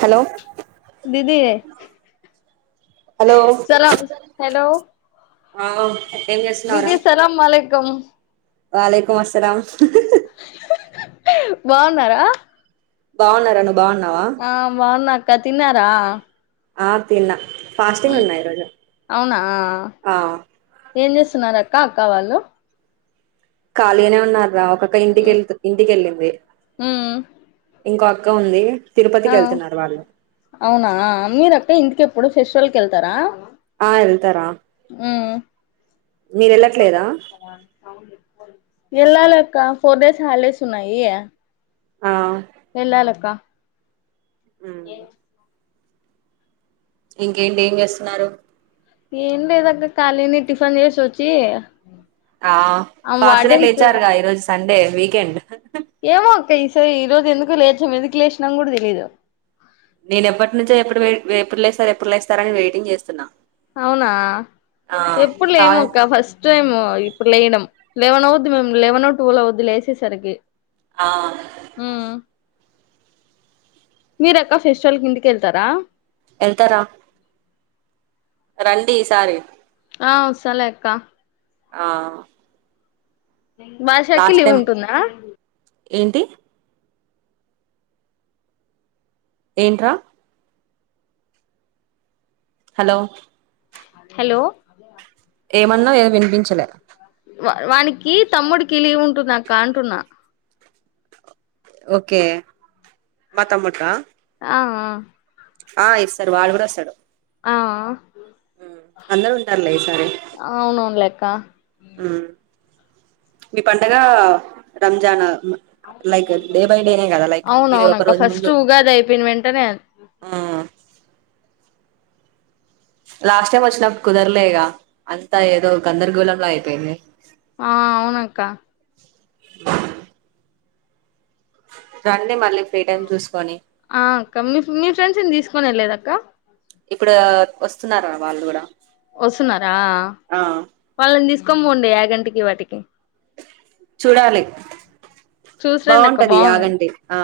Hello దీదీ hello సలాం hello ఆ ఏం దీదీ సలాం లేక్ కం వాళ్లేకుం అస్సలాం బాగున్నారా బాగునరా ను ఆ బాగున్నా క తిన్నారా ఆ తిన్నా ఫాస్టింగ్ ఉన్న ఈ రోజు అవునా ఆ ఏం చేస్తున్నారక్క అక్క వాళ్ళు ఖాళీ గనే ఉన్నారు రా అక్క ఇంటికెళ్ ఇంటికెళ్ళింది ఉమ్ ఇంకో అక్క ఉంది తిరుపతికి ఆ వెళ్తున్నారు వాళ్ళు అవునా మీరక్క ఇంటికేప్ ప్పుడు ఫెస్టివల్కి వెళ్తారా ఆ వెళ్తారా ఉమ్ మీరు వెళ్ళట్లేదా ఎళ్లాలక్క ఫోర్ డేస్ హాలిడేస్ ఉన్నాయి ఆ ఎళ్ళాలక్క ఉమ్. ఎం ఇంకేంటి ఏం చేస్తున్నారు ఏం లేదక్క ఖాళీనే టిఫిన్ చేసోచ్చి ఆ ఫాస్ట్నే లేయిచారుగా ఈరోజు సండే వీకేండ్ ఏమో అక్క ఈసారి ఈ రోజు ఎందుకు లేచాం ఎందుకు లేచినాం కూడా తెలీదు. నేన్ ఎప్పటి నుంచో ఎప్పుడు వే ఎప్పుడు లేస్తారు ఎప్పుడు లేస్తారా అని వెయిటింగ్ చేస్తున్నా. అవునా ఆ ఎప్పుడు కాల్ లేమక్క ఫస్ట్ టైము ఇప్పుడు లేయడం. లెవన్ అవుద్ది మేమ్ లెవెనో ట్వీవాలో అవద్ది లేసేసరికి ఆ మీరేక్క ఫెస్టివల్ కి ఇంటికి యేళ్తారా ఎళ్తారా రండి ఈ సారి ఆ వస్తాలే అక్క ఆ బాషాకి లాస్ట్ లివ్ టైం ఉంటుందా ఏంటి ఏంట్రా హలో హలో ఏమన్నావ్ ఏమీ వినిపించలా వా వానికి తమ్ముడికి లీవ్ ఉంటుందా అక్క అంటున్నా ఓకే మా తమ్ముడికా ఆ ఆ ఆ ఇస్తారు వాడు కూడా వస్తాడు ఆ ఆ ఉ అందరూ ఉంటారులే ఈ సారి కా ఉ మీ పండగా రంజానవ్ లైక్ మీది ఒక అవునవునక్క రోజు ఫస్ట్ ముందు ఉగాది అయిపోయిన వెంటనే అద్ మ్ లాస్ట్ టైం వచ్చినప్ కుదరలేగా అంతా ఏదో గందరగోళంలా అయిపోయింది ఆ అవునాక్క [inaudible] రండి మళ్లి ఆ అక్క మీ మీ ఫ్రెండ్స్నీ తీస్క్ పోనే లేదక్కా ఇప్పుడు వస్తున్నారా వాళ్ళు కూడా వస్తున్నారా ఆ వాళ్ళని తీస్క్ కొమ్ము ఉండే యాగంటికి వాటికి చూడాలి చూసి రండి అక్క బాగుంటది బాగుంది యాగండి ఆ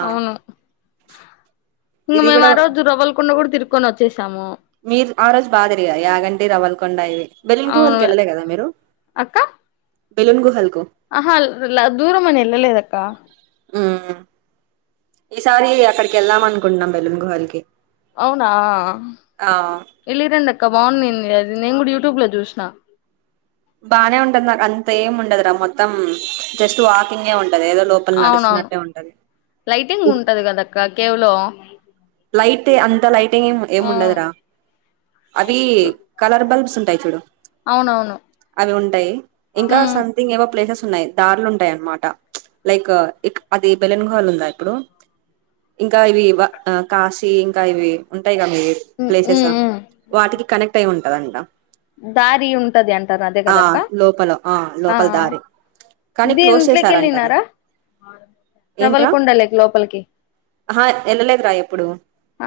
ఇగ ఇది మేము కూడా ఆరోజు రవ్వలకొండ కూడా తిరిగి కొని వచ్చేసాము మీరు ఆ రోజు బాగా తిరిగా యాగంటి రవ్వల్కొండ ఇవి బెలూన్ అవును కావ్కి వెళ్ళలేద మీరు అక్క బెలూన్ గుహల్ ఆహా దూరం అని వెళ్ళలేదక్క ఉ ఈసారి అక్కడికి వెళ్దాం అనుకుంటున్నాం బెలూన్ గుహలికి అవునా వెళ్ళిరండక్క ఇంకా బాగుంది అది నేను కూడా యూట్యూబ్ లో చూసినా బాగానే ఉంటంది నా అంత ఏం ఉండదురా మొత్తం జస్ట్ వాకింగే ఉంట అవునవును లైటింగ్ ఉంటది కదక్క కేవలో లైట్ అంత లైట్ ఏం ఉండదురా ఆది కలర్ బల్బ్స్ ఉంటాయి చూడు అవునవును అవి ఉంటాయి ఇంకా ఉమ్ సంథింగ్ ఏవో ప్లేసెస్ ఉన్నాయి దారులు ఉంటాయి అన్నమాట లైక్ అది బెలన్ గుహల్ ఉందా ఇప్పుడు ఇంకా ఇవి ఆ కాశి ఇంకా ఇవి మీ ఉమ్ ప్లేసెస్ ఉమ్ ఉమ్ వాటికి కనెక్ట్అయి ఉండ. కదంట దారి ఉంటది అంటారు అదే కదక్క లోపల ఆ లోపల దారి కానీ ఇది క్లోజ్ ఇంట్లోకి చేసారంట అది వెళ్ళినారా ఏంట్రా రవల్కుండ లేక లోపలికి రా ఎప్పుడు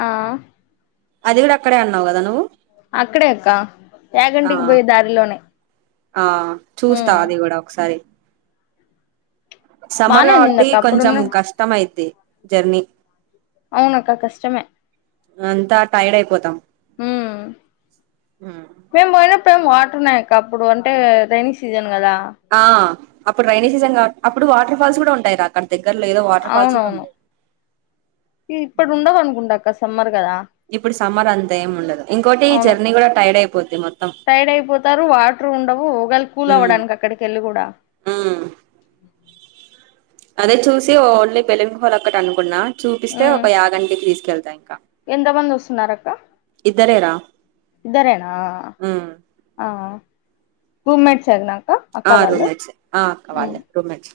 ఆ అది కూడా అక్కడే అన్నావు కదా నువ్వు అక్కడే అక్క ఆ ఏయాగంటికి పోయి దారిలోనే ఆ చూస్తా ఉమ్ అది కూడా ఒకసారి సమ్మర్ బానే కాబట్టి ఉన్నిందక్క కొంచెం అప్పుడున్న కష్టం అయిది జర్నీ అవునక్క కష్టమే అంతా టైర్డ్ అయిపోతాం. ఉమ్ మేము పోయినప్పుడు వాటర్ ఉన్నాయి అక్క అప్పుడు అంటే రైైనీ సీజన్ కదా ఆ అప్పుడు రడ్రైనే సీజన్ కా అప్పుడు వాటర్. కూడా ఉంటయి రాక అవునవును ఈ ఇప్పుడు ఉండవు అనుకుంటా సమ్మర్ కదా ఇప్పుడు సమ్మర్ అంతా ఏం ఉండదు ఇంకోటి ఈ జర్నీ కూడా టైర్డ్ అయిపో. టైడ్ అయిపోతారు వాటర్ ఉండవు ఒకగాళ కూల్ ఉమ్ అవ్వడానికి అక్కడికి వెళ్ళి కూడా. ఉమ్ అదే చూసి ఓన్లీ పెలిమి హోల్ అక్కటి అనుకున్నా చూపిస్తే ఒక యాగంటికి తీసుకెళ్తా ఇంకా ఎంత మంది వస్తున్నారు అక్క ఇద్దరే రా ఇద్దరేనా హు టూ మట్స్ నాకు ఆ రూమట్స్ ఆ కవాలే రూమట్స్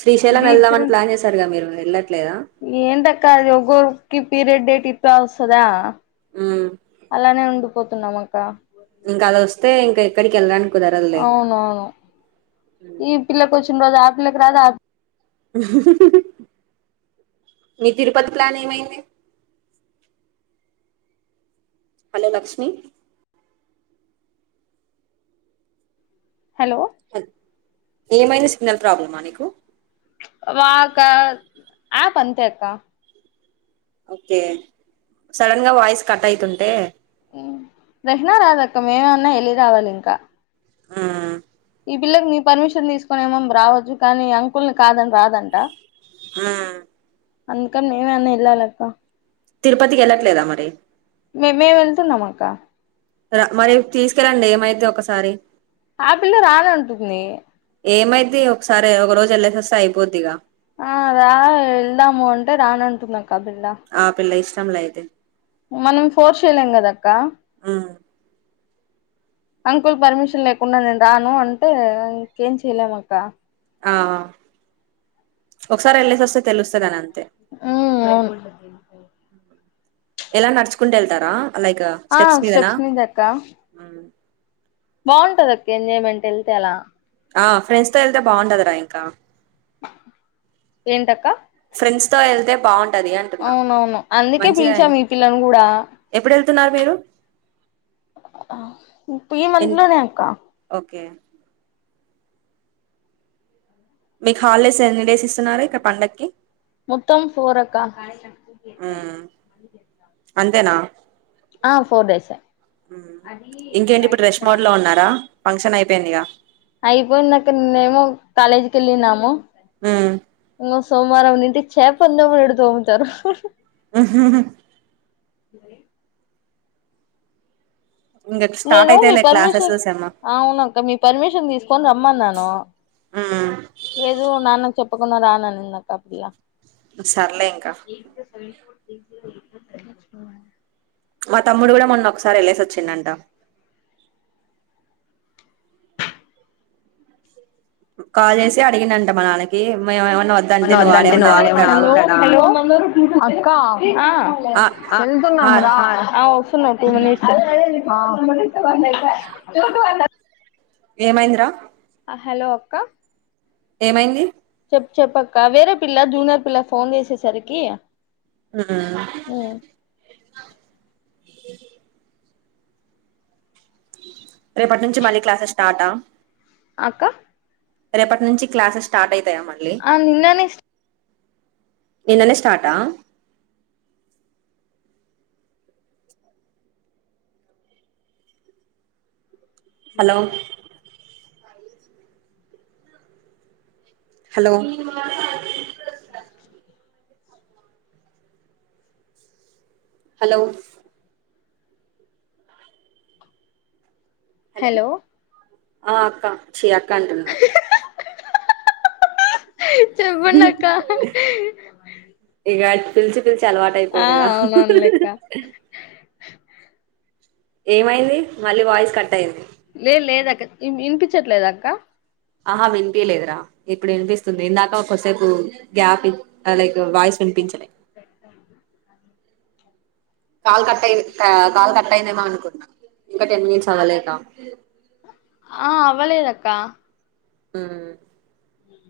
శ్రీశైలం వెళ్దామని ప్లాన్ చేశారుగా మీరు ఎల్లా ఏన్ దక్క అది ఒగకి పీరియడ్ డేట్ ఇ ఇ వస్తదా ఉమ్ అలానే ఉండు పోతున్నాం అక్క ఇంకా అది వస్తే ఇంకా ఎక్కడికి వెళ్ళనికి అవునవును ఈ పిల్లకీ వచ్చి రోజా అ పిల్లకి రాధ్ మీ తిరుపతి ప్లాన్ ఏంమైది హలో లక్ష్మి హలో హ ఏమైంది సిగ్నల్ ప్రాబ్లమ్మా నీకు ఆప్ అంతే అక్క ఓకే సడన్ గా వాయిస్ కట్ అయితుంటే వెంటనే రాదక్క మేమమన్నా వెళ్ళి రావాలి ఇంకా ఆఅ ఈ పిల్లకి నీ పర్మిషన్ తీసుకొని ఏమం రావచ్చు కానీ అంకుల్ని కాదని రాదంట ఆమ్ అందుకని నేనన్న వెళ్ళాలక్క తిరుపతికి వెళ్ళట్లేదా మరి మే మేము వెళ్తున్నాం అక్క జర మరి తీసుకెళ్ళండి ఏమైతే ఒకసారి ఆ పిల్ల రానంటుంది ఏమైది ఒకసారి ఒక రోజు వెల్లసి వస్తే అయిపోద్దిగా ఆ రా వెళ్దాము అంటే రానంటున్నారు ఆ పిల్ల ఇష్టం ఇష్టం లే అయితే మనం ఫోస్ చేయలేం కదక్క మ్మ్ అంకుల్ పర్మిషన్ లేకుండా నేను రాను అంటే ఇంకేం చేయలేం అక్క ఆ ఒకసారి వెళ్ళేసివస్తే తెలుస్తది అని అంతే ఉమ్ అవును ఎలా నడుచుకుంటు వెళ్తారా లైక్ ఆ మీదనా స్టెప్స్ మీదే అక్క మ్మ్ బాగుంటుది అక్క ఎంజాయమెంట్ వెళ్తే అలా ఆ ఫ్రెండ్స్ తో వెళ్తే బాగుండదరా ఇంకా ఏంటక్క ఫ్రెండ్స్ తో వెళ్తే బావుంటా అవునవును అందుకే పిలిచాము మీ పిల్లని కూడా తున్నారు మీరు ఆహ్ హ్మ్ మంత్ ఎన్ లోనే అక్క ఓకే మీకు హాలిడేస్ ఎన్ని డేస్ ఇస్తున్నారూ, ఇక పండక్కి మొత్తం ఫోర్ అక్క మ్మ్ అంతేనా ఆ ఫోర్ డేస్ హమ్ ఇంకేంటి ఇప్పుడు రెస్ట్ మోడ్ లో ఉన్నారా ఫంక్షన్ అయిపెందిగా అయిపోయిందక్క, నిన్నమో కాలేజీకి వెళ్ళినము ఉమ్ సో సోమవారం నింటి చేపన్ తోమినట్టు తోముత రూ ఉహుహు ఉహ్ హు ఇంక స్టార్ట్ నేను మీ అయితాయిలే క్లాసెస్ పర్మిషన్, సెమ్ అవునక్క మీ పర్మిషన్ తీసుకొని రమ్మన్నాను మ్మ్ లేదు నాన్నన చెప్ ఒప్పుకున్నా రాన్ అన్నది పిల్ల సర్లే ఇంకా ఏ సెవె ఫోర్ [unintelligible] మా తమ్ముడు కూడా మొన్న ఒకసారి వెళ్లేసి వచ్చిండంట కాల్ చేసి అడిగిండ్ డంట మ నాన్నకి మేము ఏమన్నా వన్ వద్దంటే నువ్వు వద్దు అంటే నువ్ వాడేమన్నా వాడ్ ఎమన్నా అని. ఆగుతాడా అక్కా హ ఆ ఆ వస్తున్నా టూ మినిట్స్ [inaudible] ఏమైందిరా హలో అక్కా ఏమైంది చె చెప్ అక్క వేరే పిల్ల జూనియర్ పిల్ల ఫోన్ చేసేసరికి హ్మ్మ్ రేపటి నుంచి మళ్ళీ క్లాసెస్ స్టార్టా అక్క రేపటి నుంచి క్లాసెస్ స్టార్ట్ అయి ఆ నిన్ననే సాట్ నిన్ననే స్టార్టా ఇ హలో [unintelligible] హలో అ హలో హలో ఆ అక్క చీ అక్ అక్క అంటున్న చెప్పండక్క తెల్సి పిలిచి అలవాటు అయిపోయిందిగ ఏమయింది మళ్ళీ వాయిస్ కట్ అయింది లేదు లేదక్క వినిపించట్లేద అక్క ఆహా వినిపిలేదురా ఇప్పుడు వినిపిస్తుంది ఇందాక ఒకసేపు గ్యాప్ లైక్ వాయిస్ వినిపించలే కాల్ కటై కాల్ కట్ అయందేమో అనుకుంటన్నాం ఇంకా టెన్ మినిట్స్ అవ్వలేద ఆ అవ్వలేదక్కా ఊ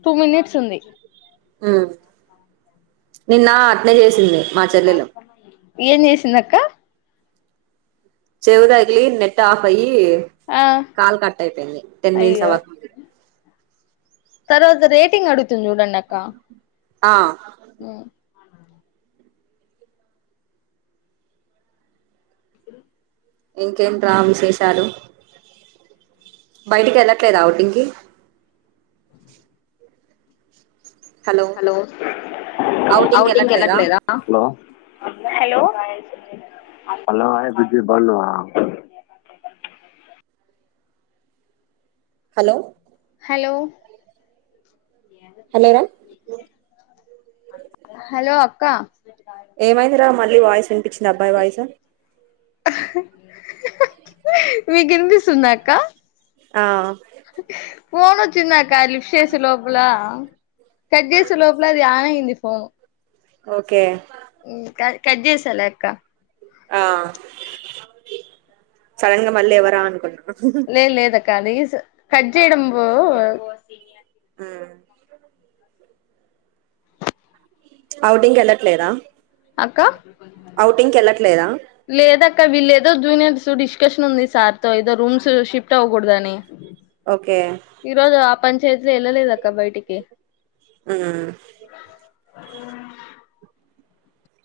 టూ మినిట్స్ ఉంది హు నిన్న అట్నే చేసింది మా అ చెల్లెలు నాస్న్నా ఎం చేసింది అక్క చెవి తగిలి నెట్ ఆఫ్ అయి ఆ కాల్ కట్ అయిపోయింది టెన్ మినిట్స్ అ్వ అయ్యో తర్వాత రేటింగ్ అడు తంచూడండాక్క ఆ ఉమ్ ఇంకేమింట్రా విశేషాలు బయటికి వెళ్ళట్లేదు ఆవుటింగ్కి హలో అఔటింగ్ వెళ్ళట్లేదా hello hello hello hello hello కా ఏమైందిరా మళ్ళీ వాయిస్ వినిపించి దబ్బై వయసు మీకనిపిస్తుందా అక్క ఆ ఫోనొచ్చింద కాలిప్సేసి లోపల కడ్ చేసే లోపలా అది ఆన్ అయింది ఫోను ఒకే కజ్జీ సాలే అక్క ఆ సడన్ గా మళ్ళీ ఎవరా అనుకుం లే లేదక ఆది కట్ చేయడం పో ఉ ఔటింగ్ ఎళ్ళట్లేదా అక్క ఔటింగ్కి వెళ్ళట్లేదా వీళ్ళ ఏదో జూనియర్స్ డిస్కషన్ ఉంది సార్ తో ఏదో రూమ్స్ షిఫ్ట్ అవ్వకూడదని ఒకే చైత్ర ఎల్లలేదక్క బయటికి ఉమ్ అ